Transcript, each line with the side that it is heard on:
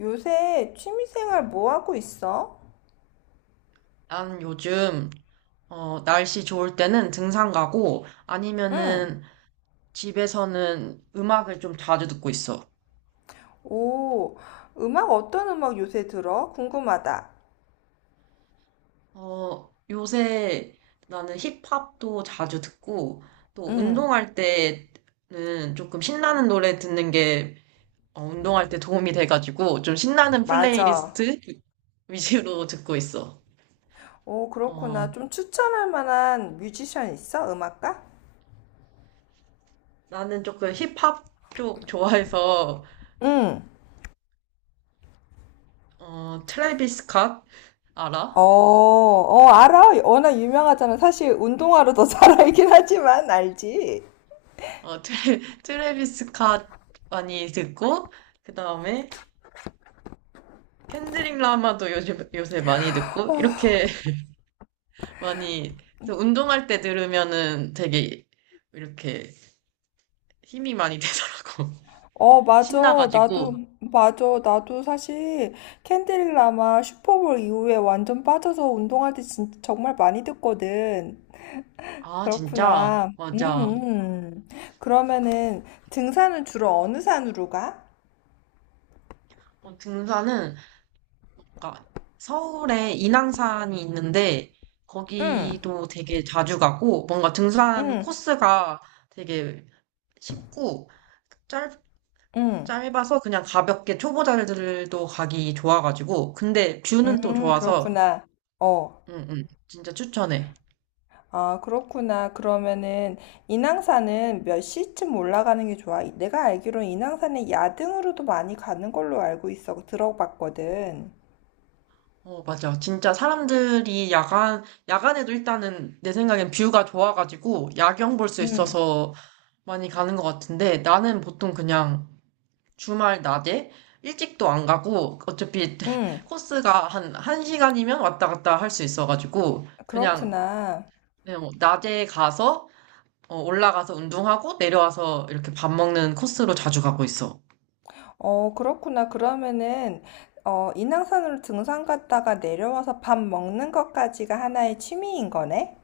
left: 요새 취미생활 뭐 하고 있어?
right: 난 요즘, 날씨 좋을 때는 등산 가고,
left: 응.
right: 아니면은 집에서는 음악을 좀 자주 듣고 있어.
left: 오, 음악 어떤 음악 요새 들어? 궁금하다.
right: 요새 나는 힙합도 자주 듣고, 또
left: 응,
right: 운동할 때는 조금 신나는 노래 듣는 게, 운동할 때 도움이 돼가지고, 좀 신나는
left: 맞아.
right: 플레이리스트 위주로 듣고 있어.
left: 오,
right: 어,
left: 그렇구나. 좀 추천할 만한 뮤지션 있어? 음악가?
right: 나는 조금 힙합 쪽 좋아해서,
left: 응.
right: 트래비스 스캇 알아?
left: 알아. 워낙 유명하잖아. 사실 운동화로 더 잘 알긴 하지만 알지?
right: 트래비스 캇 많이 듣고, 그 다음에 켄드릭 라마도 요새 많이 듣고, 이렇게 많이, 그래서 운동할 때 들으면은 되게 이렇게 힘이 많이 되더라고.
left: 어, 맞아. 나도,
right: 신나가지고.
left: 맞아. 나도 사실 캔디릭 라마 슈퍼볼 이후에 완전 빠져서 운동할 때 진짜 정말 많이 듣거든.
right: 아, 진짜?
left: 그렇구나.
right: 맞아.
left: 그러면은 등산은 주로 어느 산으로 가?
right: 등산은, 그러니까 서울에 인왕산이 있는데,
left: 응,
right: 거기도 되게 자주 가고, 뭔가 등산
left: 응,
right: 코스가 되게 쉽고,
left: 응,
right: 짧아서 그냥 가볍게 초보자들도 가기 좋아가지고 근데 뷰는 또 좋아서
left: 그렇구나. 어,
right: 응응 진짜 추천해.
left: 아, 그렇구나. 그러면은 인왕산은 몇 시쯤 올라가는 게 좋아? 내가 알기로 인왕산에 야등으로도 많이 가는 걸로 알고 있어. 들어봤거든.
right: 어 맞아 진짜 사람들이 야간에도 일단은 내 생각엔 뷰가 좋아가지고 야경 볼 수
left: 응,
right: 있어서 많이 가는 것 같은데 나는 보통 그냥 주말 낮에 일찍도 안 가고 어차피
left: 응,
right: 코스가 한 1시간이면 왔다 갔다 할 수 있어가지고
left: 그렇구나.
right: 그냥 뭐 낮에 가서 올라가서 운동하고 내려와서 이렇게 밥 먹는 코스로 자주 가고 있어.
left: 어, 그렇구나. 그러면은, 어, 인왕산으로 등산 갔다가 내려와서 밥 먹는 것까지가 하나의 취미인 거네?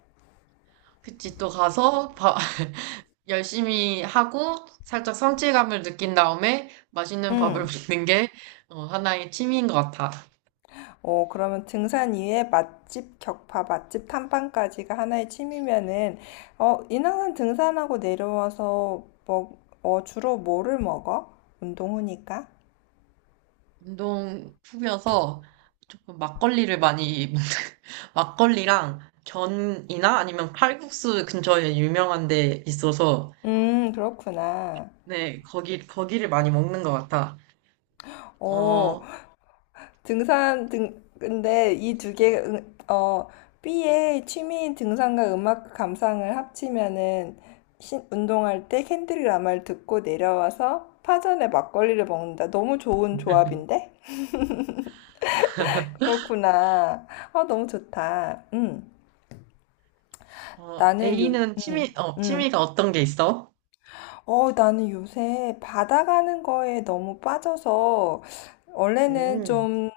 right: 그치, 또 가서 밥 열심히 하고 살짝 성취감을 느낀 다음에 맛있는 밥을
left: 응.
right: 먹는 게 하나의 취미인 것 같아.
left: 어, 그러면 등산 이외에 맛집 격파, 맛집 탐방까지가 하나의 취미면은, 어, 인왕산 등산하고 내려와서 어, 주로 뭐를 먹어? 운동 후니까?
right: 운동 후면서 조금 막걸리를 많이 먹는, 막걸리랑 전이나 아니면 칼국수 근처에 유명한 데 있어서
left: 그렇구나.
right: 네, 거기를 많이 먹는 것 같아.
left: 어,
right: 어,
left: 등산 등 근데 이 두 개 응, 어 B의 취미인 등산과 음악 감상을 합치면은 운동할 때 캔드릭 라마를 듣고 내려와서 파전에 막걸리를 먹는다. 너무 좋은 조합인데? 그렇구나. 아, 너무 좋다. 음.
right: 어,
left: 나는 요
right: A는
left: 음. 음.
right: 취미가 어떤 게 있어?
left: 어, 나는 요새 바다 가는 거에 너무 빠져서 원래는
right: 음,
left: 좀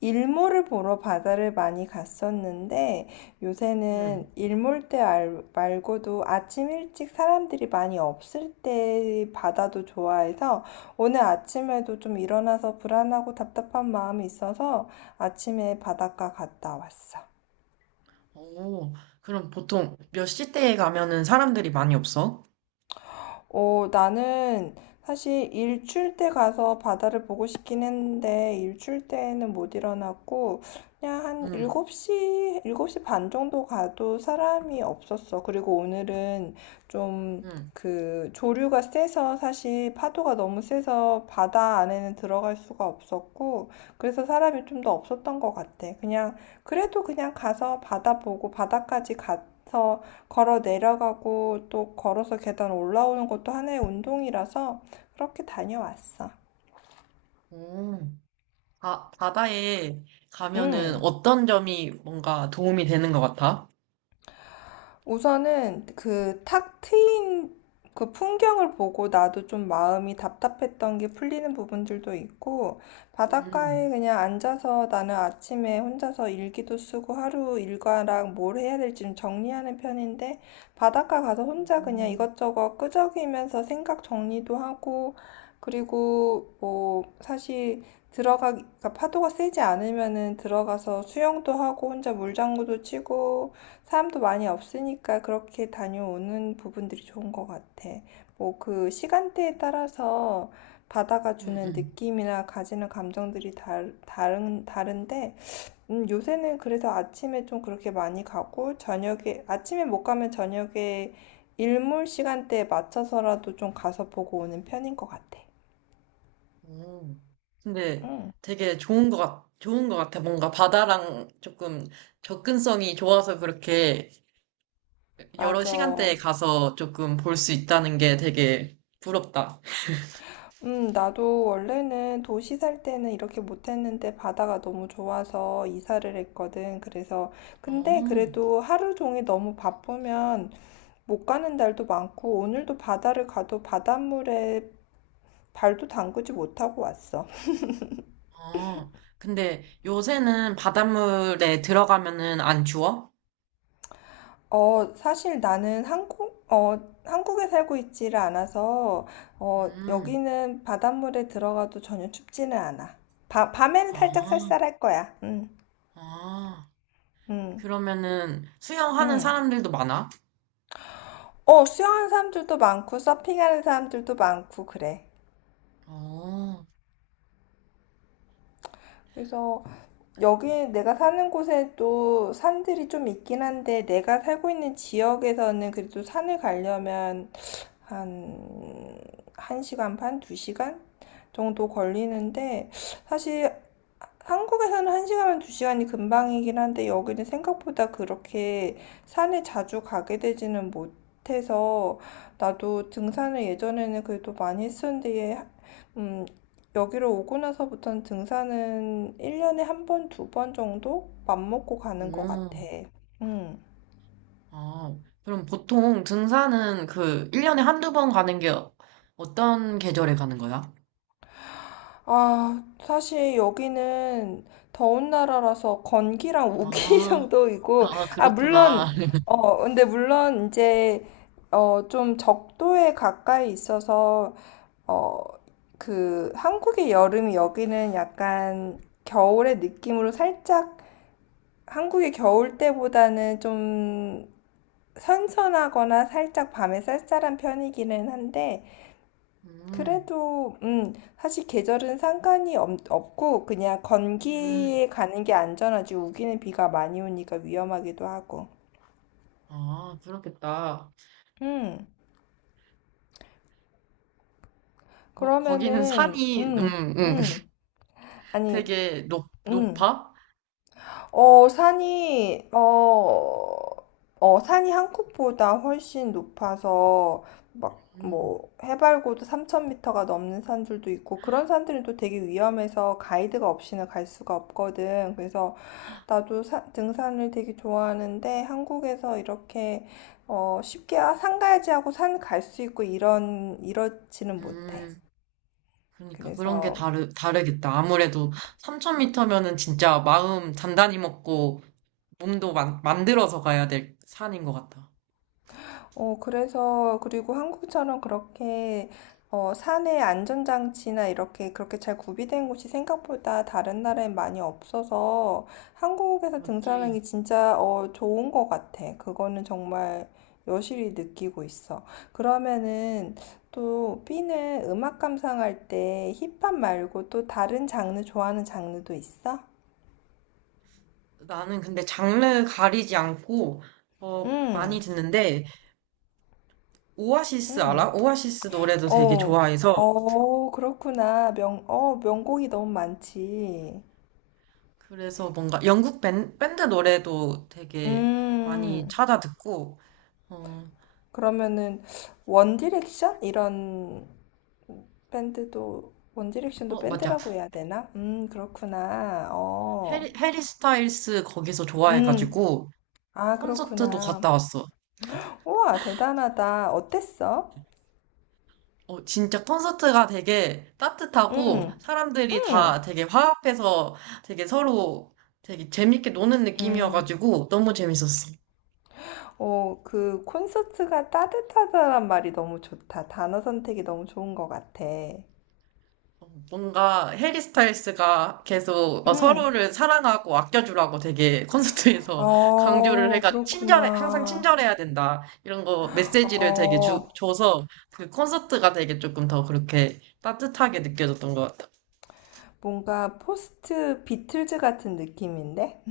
left: 일몰을 보러 바다를 많이 갔었는데 요새는
right: 음.
left: 일몰 때 말고도 아침 일찍 사람들이 많이 없을 때 바다도 좋아해서 오늘 아침에도 좀 일어나서 불안하고 답답한 마음이 있어서 아침에 바닷가 갔다 왔어.
right: 오, 그럼 보통 몇 시대에 가면은 사람들이 많이 없어?
left: 어, 나는 사실 일출 때 가서 바다를 보고 싶긴 했는데 일출 때는 못 일어났고 그냥 한
right: 음,
left: 일곱 시 7시 반 정도 가도 사람이 없었어. 그리고 오늘은 좀
right: 음.
left: 그 조류가 세서 사실 파도가 너무 세서 바다 안에는 들어갈 수가 없었고 그래서 사람이 좀 더 없었던 것 같아. 그냥 그래도 그냥 가서 바다 보고 바다까지 가서 걸어 내려가고 또 걸어서 계단 올라오는 것도 하나의 운동이라서 그렇게 다녀왔어.
right: 오. 아, 바다에 가면은
left: 음,
right: 어떤 점이 뭔가 도움이 되는 것 같아?
left: 우선은 그 탁 트인 그 풍경을 보고 나도 좀 마음이 답답했던 게 풀리는 부분들도 있고 바닷가에
right: 음,
left: 그냥 앉아서 나는 아침에 혼자서 일기도 쓰고 하루 일과랑 뭘 해야 될지 좀 정리하는 편인데 바닷가 가서 혼자 그냥
right: 음,
left: 이것저것 끄적이면서 생각 정리도 하고 그리고 뭐 사실 들어가 그러니까 파도가 세지 않으면은 들어가서 수영도 하고 혼자 물장구도 치고 사람도 많이 없으니까 그렇게 다녀오는 부분들이 좋은 것 같아. 뭐 그 시간대에 따라서 바다가
right: 음,
left: 주는
right: 음.
left: 느낌이나 가지는 감정들이 다른, 다른데. 요새는 그래서 아침에 좀 그렇게 많이 가고, 저녁에, 아침에 못 가면 저녁에 일몰 시간대에 맞춰서라도 좀 가서 보고 오는 편인 것 같아.
right: 오. 근데
left: 응,
right: 되게 좋은 것 같아. 뭔가 바다랑 조금 접근성이 좋아서 그렇게 여러
left: 맞아.
right: 시간대에 가서 조금 볼 수 있다는 게 되게 부럽다.
left: 나도 원래는 도시 살 때는 이렇게 못했는데 바다가 너무 좋아서 이사를 했거든. 그래서, 근데
right: 어.
left: 그래도 하루 종일 너무 바쁘면 못 가는 날도 많고, 오늘도 바다를 가도 바닷물에 발도 담그지 못하고 왔어.
right: 어, 근데 요새는 바닷물에 들어가면은 안 추워?
left: 어, 사실 나는 한국, 어, 한국에 살고 있지를 않아서, 어,
right: 음,
left: 여기는 바닷물에 들어가도 전혀 춥지는 않아. 밤에는 살짝
right: 아,
left: 쌀쌀할 거야. 응,
right: 아.
left: 응,
right: 그러면은 수영하는
left: 응.
right: 사람들도 많아?
left: 어, 수영하는 사람들도 많고, 서핑하는 사람들도 많고, 그래.
right: 어,
left: 그래서 여기 내가 사는 곳에도 산들이 좀 있긴 한데, 내가 살고 있는 지역에서는 그래도 산을 가려면 한, 1시간 반, 2시간 정도 걸리는데, 사실 한국에서는 1시간이면 2시간이 금방이긴 한데 여기는 생각보다 그렇게 산에 자주 가게 되지는 못해서 나도 등산을 예전에는 그래도 많이 했었는데 음, 여기로 오고 나서부터는 등산은 1년에 한 번, 두 번 정도 맘먹고 가는 것
right: 어,
left: 같아. 음.
right: 아. 그럼 보통 등산은 그 1년에 한두 번 가는 게 어떤 계절에 가는 거야?
left: 아, 사실 여기는 더운 나라라서 건기랑 우기
right: 아,
left: 정도이고,
right: 아,
left: 아, 물론,
right: 그렇구나.
left: 어, 근데 물론 이제, 어, 좀 적도에 가까이 있어서, 어, 그, 한국의 여름이 여기는 약간 겨울의 느낌으로 살짝, 한국의 겨울 때보다는 좀 선선하거나 살짝 밤에 쌀쌀한 편이기는 한데,
right: 음,
left: 그래도 사실 계절은 상관이 없고 그냥
right: 음,
left: 건기에 가는 게 안전하지 우기는 비가 많이 오니까 위험하기도 하고
right: 아, 그렇겠다.
left: 음
right: 어, 거기는
left: 그러면은 아니
right: 되게
left: 음,
right: 높아?
left: 어, 산이, 어, 어, 산이 한국보다 훨씬 높아서, 막,
right: 음,
left: 뭐, 해발고도 3,000m가 넘는 산들도 있고, 그런 산들은 또 되게 위험해서 가이드가 없이는 갈 수가 없거든. 그래서 나도 등산을 되게 좋아하는데, 한국에서 이렇게, 어, 쉽게, 아, 산 가야지 하고 산 갈 수 있고, 이런, 이렇지는 못해.
right: 음. 그러니까 그런 게
left: 그래서,
right: 다르겠다. 아무래도 3,000m면은 진짜 마음 단단히 먹고 몸도 만들어서 가야 될 산인 것 같아.
left: 어, 그래서, 그리고 한국처럼 그렇게, 어, 산에 안전장치나 이렇게, 그렇게 잘 구비된 곳이 생각보다 다른 나라에 많이 없어서 한국에서
right: 맞지.
left: 등산하기 진짜, 어, 좋은 것 같아. 그거는 정말 여실히 느끼고 있어. 그러면은 또 B는 음악 감상할 때 힙합 말고 또 다른 장르 좋아하는 장르도 있어?
right: 나는 근데 장르 가리지 않고
left: 응,
right: 많이 듣는데 오아시스
left: 응.
right: 알아? 오아시스 노래도 되게
left: 어,
right: 좋아해서
left: 어, 그렇구나. 어, 명곡이 너무 많지.
right: 그래서 뭔가 영국 밴드 노래도 되게 많이
left: 음,
right: 찾아 듣고 어,
left: 그러면은, 원디렉션? 이런 밴드도, 원디렉션도
right: 어 맞아.
left: 밴드라고 해야 되나? 그렇구나. 어,
right: 해리 스타일스 거기서
left: 음,
right: 좋아해가지고
left: 아,
right: 콘서트도 갔다
left: 그렇구나.
right: 왔어.
left: 우와, 대단하다. 어땠어?
right: 어, 진짜 콘서트가 되게 따뜻하고
left: 음,
right: 사람들이 다
left: 음,
right: 되게 화합해서 되게 서로 되게 재밌게 노는
left: 음.
right: 느낌이어가지고 너무 재밌었어.
left: 어, 그 콘서트가 따뜻하다란 말이 너무 좋다. 단어 선택이 너무 좋은 것 같아.
right: 어, 뭔가 해리 스타일스가 계속
left: 음.
right: 서로를 사랑하고 아껴주라고 되게 콘서트에서 강조를
left: 어,
right: 해가 친절해, 항상
left: 그렇구나.
right: 친절해야 된다. 이런 거 메시지를 되게
left: 어,
right: 줘서 그 콘서트가 되게 조금 더 그렇게 따뜻하게 느껴졌던 것 같아.
left: 뭔가 포스트 비틀즈 같은 느낌인데?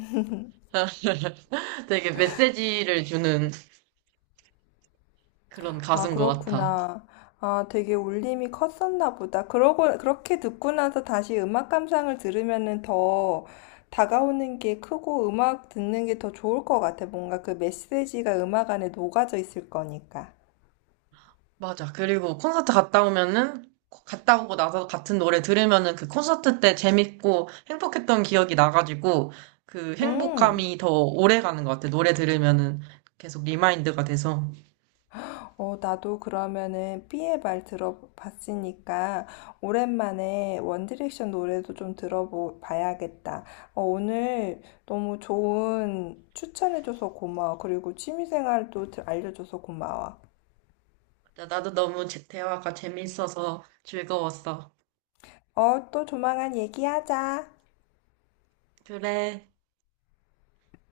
right: 되게 메시지를 주는 그런
left: 아,
right: 가수인 것 같아.
left: 그렇구나. 아, 되게 울림이 컸었나 보다. 그러고, 그렇게 듣고 나서 다시 음악 감상을 들으면은 더 다가오는 게 크고 음악 듣는 게 더 좋을 것 같아. 뭔가 그 메시지가 음악 안에 녹아져 있을 거니까.
right: 맞아. 그리고 갔다 오고 나서 같은 노래 들으면은 그 콘서트 때 재밌고 행복했던 기억이 나가지고 그
left: 음.
right: 행복감이 더 오래 가는 것 같아. 노래 들으면은 계속 리마인드가 돼서.
left: 어, 나도 그러면은 삐의 말 들어봤으니까 오랜만에 원디렉션 노래도 좀 들어봐야겠다. 어, 오늘 너무 좋은 추천해줘서 고마워. 그리고 취미생활도 알려줘서 고마워.
right: 맞아, 나도 대화가 재밌어서 즐거웠어.
left: 어, 또 조만간 얘기하자.
right: 그래.